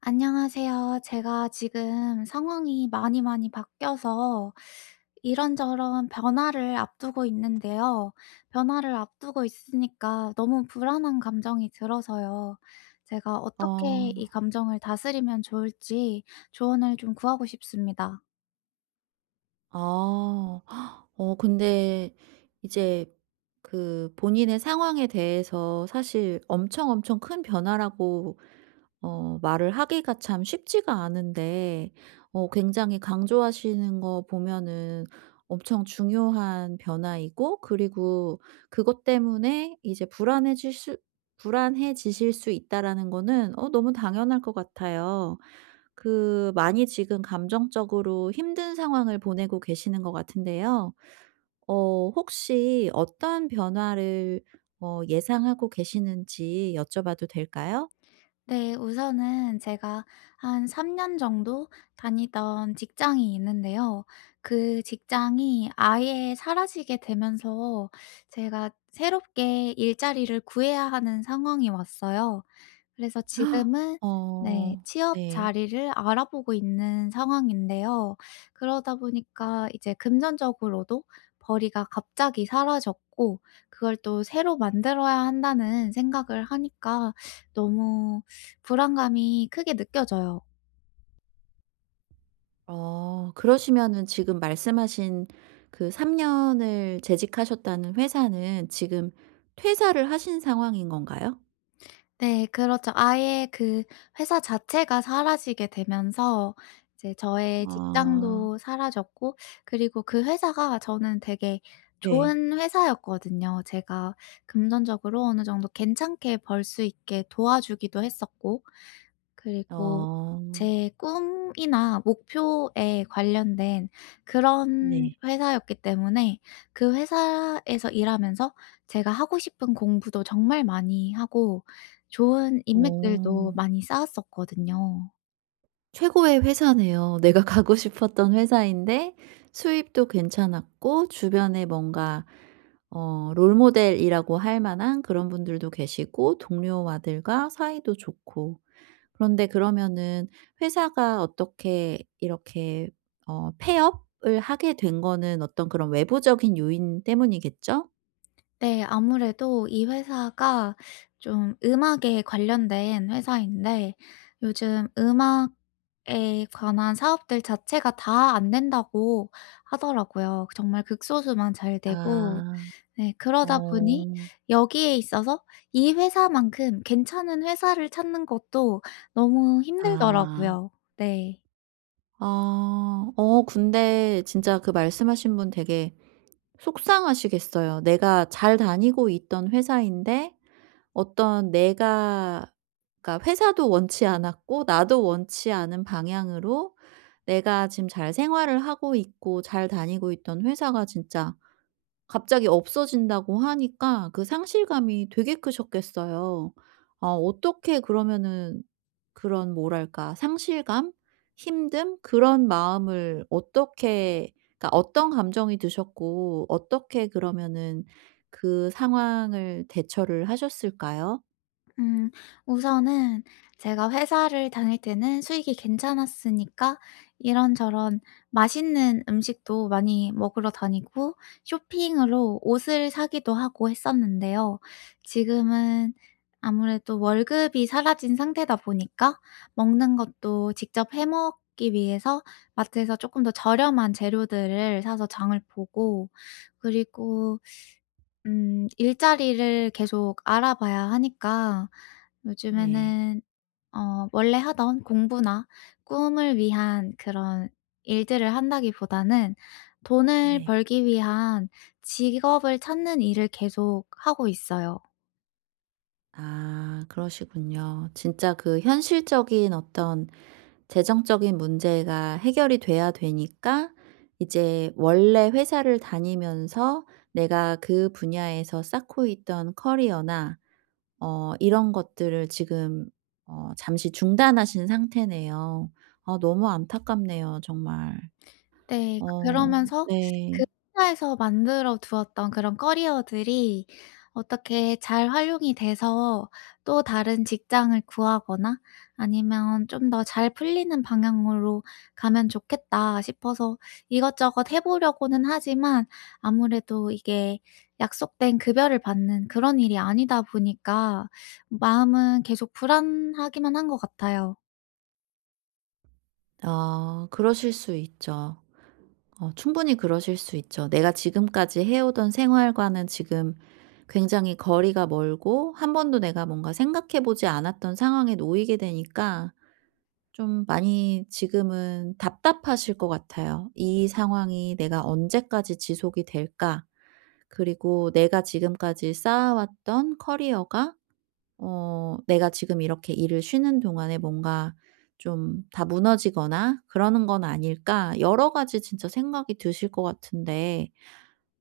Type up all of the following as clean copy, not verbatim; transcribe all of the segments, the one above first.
안녕하세요. 제가 지금 상황이 많이 많이 바뀌어서 이런저런 변화를 앞두고 있는데요. 변화를 앞두고 있으니까 너무 불안한 감정이 들어서요. 제가 어떻게 이 아. 감정을 다스리면 좋을지 조언을 좀 구하고 싶습니다. 아. 근데 이제 그 본인의 상황에 대해서 사실 엄청 엄청 큰 변화라고 말을 하기가 참 쉽지가 않은데, 굉장히 강조하시는 거 보면은 엄청 중요한 변화이고, 그리고 그것 때문에 이제 불안해질 수 불안해지실 수 있다라는 거는 너무 당연할 것 같아요. 그 많이 지금 감정적으로 힘든 상황을 보내고 계시는 것 같은데요. 혹시 어떤 변화를 예상하고 계시는지 여쭤봐도 될까요? 네. 우선은 제가 한 3년 정도 다니던 직장이 있는데요. 그 직장이 아예 사라지게 되면서 제가 새롭게 일자리를 구해야 하는 상황이 왔어요. 그래서 헉, 지금은 네 어 취업 네. 자리를 알아보고 있는 상황인데요. 그러다 보니까 이제 금전적으로도 벌이가 갑자기 사라졌고 그걸 또 새로 만들어야 한다는 생각을 하니까 너무 불안감이 크게 느껴져요. 그러시면은 지금 말씀하신 그 3년 년을 재직하셨다는 회사는 지금 퇴사를 하신 상황인 건가요? 네 그렇죠. 아예 그 회사 자체가 사라지게 되면서 이제 저의 아, 직장도 사라졌고 그리고 그 회사가 저는 되게 네. 좋은 회사였거든요. 제가 금전적으로 어느 정도 괜찮게 벌 수 있게 도와주기도 했었고 그리고 어 제 꿈이나 목표에 관련된 그런 네. 회사였기 때문에 그 회사에서 일하면서 제가 하고 싶은 공부도 정말 많이 하고 좋은 인맥들도 어. 많이 쌓았었거든요. 최고의 회사네요. 내가 가고 싶었던 회사인데 수입도 괜찮았고, 주변에 뭔가 롤모델이라고 할 만한 그런 분들도 계시고, 동료와들과 사이도 좋고. 그런데 그러면은 회사가 어떻게 이렇게 폐업을 하게 된 거는 어떤 그런 외부적인 요인 때문이겠죠? 네 아무래도 이 회사가 좀 음악에 관련된 회사인데 요즘 음악에 관한 사업들 자체가 다 안 된다고 하더라고요. 정말 극소수만 잘 되고 아. 네. 그러다 보니 어. 여기에 있어서 이 회사만큼 괜찮은 회사를 찾는 것도 너무 아. 힘들더라고요. 네. 아. 근데 진짜 그 말씀하신 분 되게 속상하시겠어요. 내가 잘 다니고 있던 회사인데, 어떤 내가, 그러니까 회사도 원치 않았고 나도 원치 않은 방향으로 내가 지금 잘 생활을 하고 있고 잘 다니고 있던 회사가 진짜 갑자기 없어진다고 하니까, 그 상실감이 되게 크셨겠어요. 아, 어떻게 그러면은 그런 뭐랄까 상실감, 힘듦, 그런 마음을 어떻게, 그러니까 어떤 감정이 드셨고, 어떻게 그러면은 그 상황을 대처를 하셨을까요? 음. 우선은 제가 회사를 다닐 때는 수익이 괜찮았으니까 이런저런 맛있는 음식도 많이 먹으러 다니고 쇼핑으로 옷을 사기도 하고 했었는데요. 지금은 아무래도 월급이 사라진 상태다 보니까 먹는 것도 직접 해 먹기 위해서 마트에서 조금 더 저렴한 재료들을 사서 장을 보고 그리고 일자리를 계속 알아봐야 하니까 네. 요즘에는 원래 하던 공부나 꿈을 위한 그런 일들을 한다기보다는 돈을 네. 벌기 위한 직업을 찾는 일을 계속 하고 있어요. 아, 그러시군요. 진짜 그 현실적인 어떤 재정적인 문제가 해결이 돼야 되니까 이제 원래 회사를 다니면서 내가 그 분야에서 쌓고 있던 커리어나 이런 것들을 지금 잠시 중단하신 상태네요. 아, 너무 안타깝네요 정말. 네. 그 어 그러면서 그 네. 회사에서 만들어 두었던 그런 커리어들이 어떻게 잘 활용이 돼서 또 다른 직장을 구하거나 아니면 '좀 더 잘 풀리는 방향으로 가면 좋겠다.' 싶어서 이것저것 해 보려고는 하지만 아무래도 이게 약속된 급여를 받는 그런 일이 아니다 보니까 마음은 계속 불안하기만 한 것 같아요. 아, 그러실 수 있죠. 충분히 그러실 수 있죠. 내가 지금까지 해오던 생활과는 지금 굉장히 거리가 멀고, 한 번도 내가 뭔가 생각해 보지 않았던 상황에 놓이게 되니까 좀 많이 지금은 답답하실 것 같아요. '이 상황이 내가 언제까지 지속이 될까?' 그리고 내가 지금까지 쌓아왔던 커리어가 내가 지금 이렇게 일을 쉬는 동안에 뭔가 좀 다 무너지거나 그러는 건 아닐까, 여러 가지 진짜 생각이 드실 것 같은데.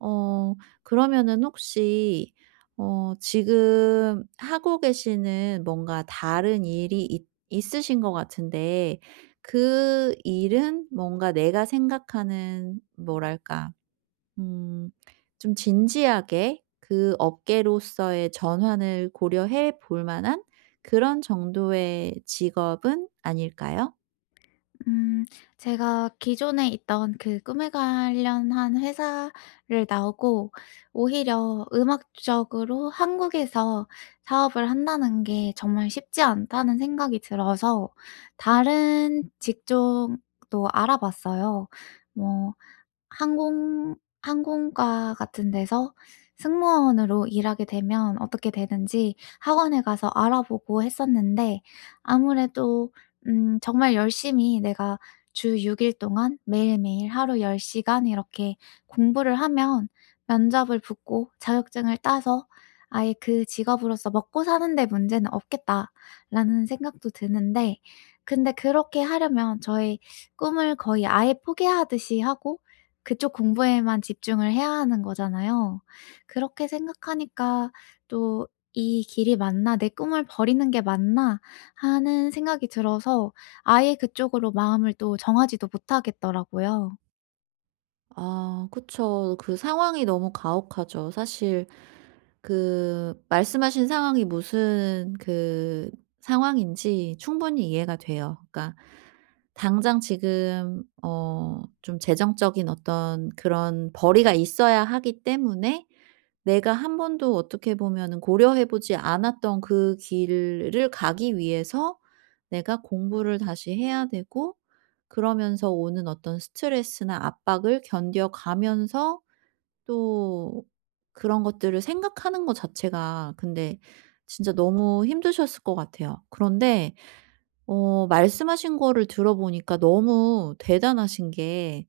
어 그러면은 혹시 지금 하고 계시는 뭔가 다른 일이 있 있으신 것 같은데, 그 일은 뭔가 내가 생각하는 뭐랄까, 음 좀 진지하게 그 업계로서의 전환을 고려해 볼 만한 그런 정도의 직업은 아닐까요? 음 제가 기존에 있던 그 꿈에 관련한 회사를 나오고 오히려 음악적으로 한국에서 사업을 한다는 게 정말 쉽지 않다는 생각이 들어서 다른 직종도 알아봤어요. 뭐 항공 항공과 같은 데서 승무원으로 일하게 되면 어떻게 되는지 학원에 가서 알아보고 했었는데 아무래도 정말 열심히 내가 주 6일 동안 매일매일 하루 10 시간 이렇게 공부를 하면 면접을 붙고 자격증을 따서 아예 '그 직업으로서 먹고 사는 데 문제는 없겠다.'라는 생각도 드는데 근데 그렇게 하려면 저의 꿈을 거의 아예 포기하듯이 하고 그쪽 공부에만 집중을 해야 하는 거잖아요. 그렇게 생각하니까 또 '이 길이 맞나? 내 꿈을 버리는 게 맞나?' 하는 생각이 들어서 아예 그쪽으로 마음을 또 정하지도 못하겠더라고요. 아, 그쵸. 그 상황이 너무 가혹하죠 사실. 그 말씀하신 상황이 무슨 그 상황인지 충분히 이해가 돼요. 그러니까 당장 지금 좀 재정적인 어떤 그런 벌이가 있어야 하기 때문에, 내가 한 번도 어떻게 보면은 고려해 보지 않았던 그 길을 가기 위해서 내가 공부를 다시 해야 되고, 그러면서 오는 어떤 스트레스나 압박을 견뎌가면서, 또 그런 것들을 생각하는 것 자체가 근데 진짜 너무 힘드셨을 것 같아요. 그런데 말씀하신 거를 들어보니까 너무 대단하신 게,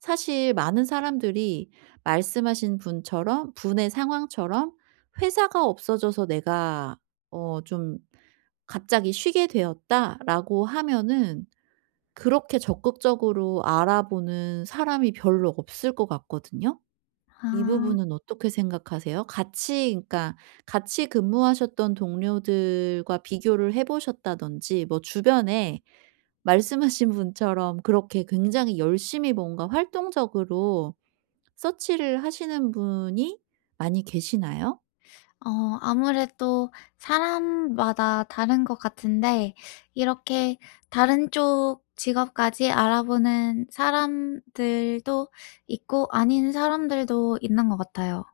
사실 많은 사람들이 말씀하신 분처럼 분의 상황처럼 "회사가 없어져서 내가 좀 갑자기 쉬게 되었다."라고 하면은 그렇게 적극적으로 알아보는 사람이 별로 없을 것 같거든요. 이 아. 부분은 어떻게 생각하세요? 같이 그러니까 같이 근무하셨던 동료들과 비교를 해 보셨다든지, 뭐 주변에 말씀하신 분처럼 그렇게 굉장히 열심히 뭔가 활동적으로 서치를 하시는 분이 많이 계시나요? 아무래도 사람마다 다른 것 같은데 이렇게 다른 쪽 직업까지 알아보는 사람들도 있고 아닌 사람들도 있는 것 같아요.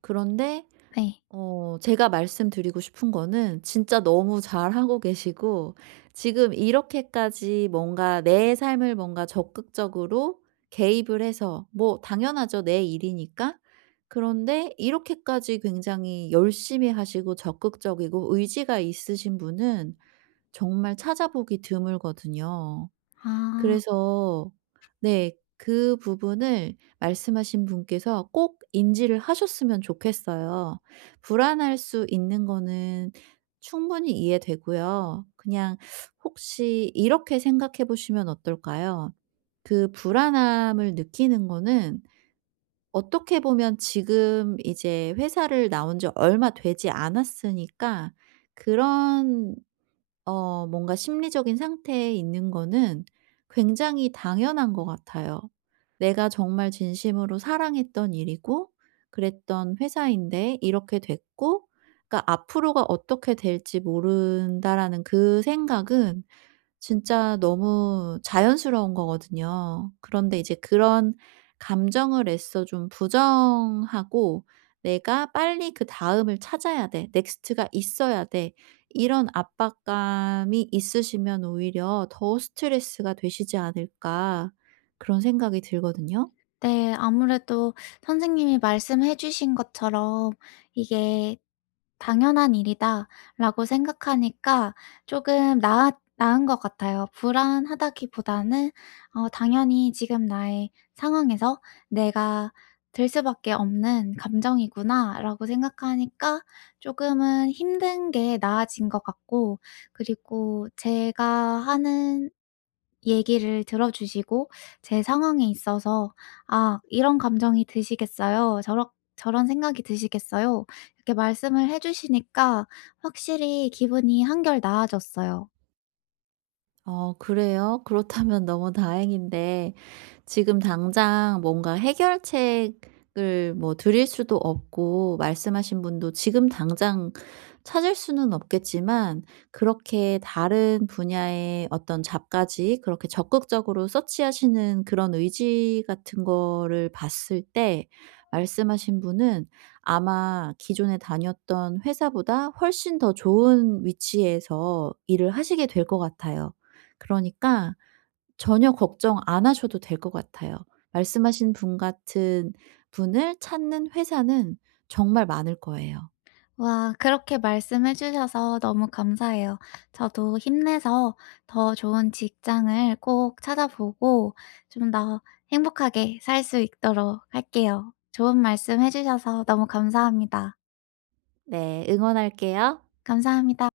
그런데 네. 제가 말씀드리고 싶은 거는 진짜 너무 잘하고 계시고, 지금 이렇게까지 뭔가 내 삶을 뭔가 적극적으로 개입을 해서, 뭐 당연하죠, 내 일이니까. 그런데 이렇게까지 굉장히 열심히 하시고 적극적이고 의지가 있으신 분은 정말 찾아보기 드물거든요. 아. 그래서, 네, 그 부분을 말씀하신 분께서 꼭 인지를 하셨으면 좋겠어요. 불안할 수 있는 거는 충분히 이해되고요. 그냥 혹시 이렇게 생각해 보시면 어떨까요? 그 불안함을 느끼는 거는 어떻게 보면 지금 이제 회사를 나온 지 얼마 되지 않았으니까, 그런 뭔가 심리적인 상태에 있는 거는 굉장히 당연한 것 같아요. 내가 정말 진심으로 사랑했던 일이고 그랬던 회사인데 이렇게 됐고, 그러니까 '앞으로가 어떻게 될지 모른다.'라는 그 생각은 진짜 너무 자연스러운 거거든요. 그런데 이제 그런 감정을 애써 좀 부정하고 '내가 빨리 그다음을 찾아야 돼. 넥스트가 있어야 돼.' 이런 압박감이 있으시면 오히려 더 스트레스가 되시지 않을까, 그런 생각이 들거든요. 네. 아무래도 선생님이 말씀해 주신 것처럼 이게 '당연한 일이다.'라고 생각하니까 조금나 나은 것 같아요. 불안하다기보다는 당연히 지금 나의 상황에서 '내가 들 수밖에 없는 감정이구나.'라고 생각하니까 조금은 힘든 게 나아진 것 같고 그리고 제가 하는 얘기를 들어 주시고 제 상황에 있어서 아 "이런 감정이 드시겠어요?" "저런 생각이 드시겠어요?" 이렇게 말씀을 해 주시니까 확실히 기분이 한결 나아졌어요. 그래요? 그렇다면 너무 다행인데, 지금 당장 뭔가 해결책을 뭐 드릴 수도 없고 말씀하신 분도 지금 당장 찾을 수는 없겠지만, 그렇게 다른 분야의 어떤 잡까지 그렇게 적극적으로 서치하시는 그런 의지 같은 거를 봤을 때 말씀하신 분은 아마 기존에 다녔던 회사보다 훨씬 더 좋은 위치에서 일을 하시게 될 것 같아요. 그러니까 전혀 걱정 안 하셔도 될 것 같아요. 말씀하신 분 같은 분을 찾는 회사는 정말 많을 거예요. 와 그렇게 말씀해 주셔서 너무 감사해요. 저도 힘내서 더 좋은 직장을 꼭 찾아보고 좀 더 행복하게 살 수 있도록 할게요. 좋은 말씀 해 주셔서 너무 감사합니다. 네. 응원할게요. 감사합니다.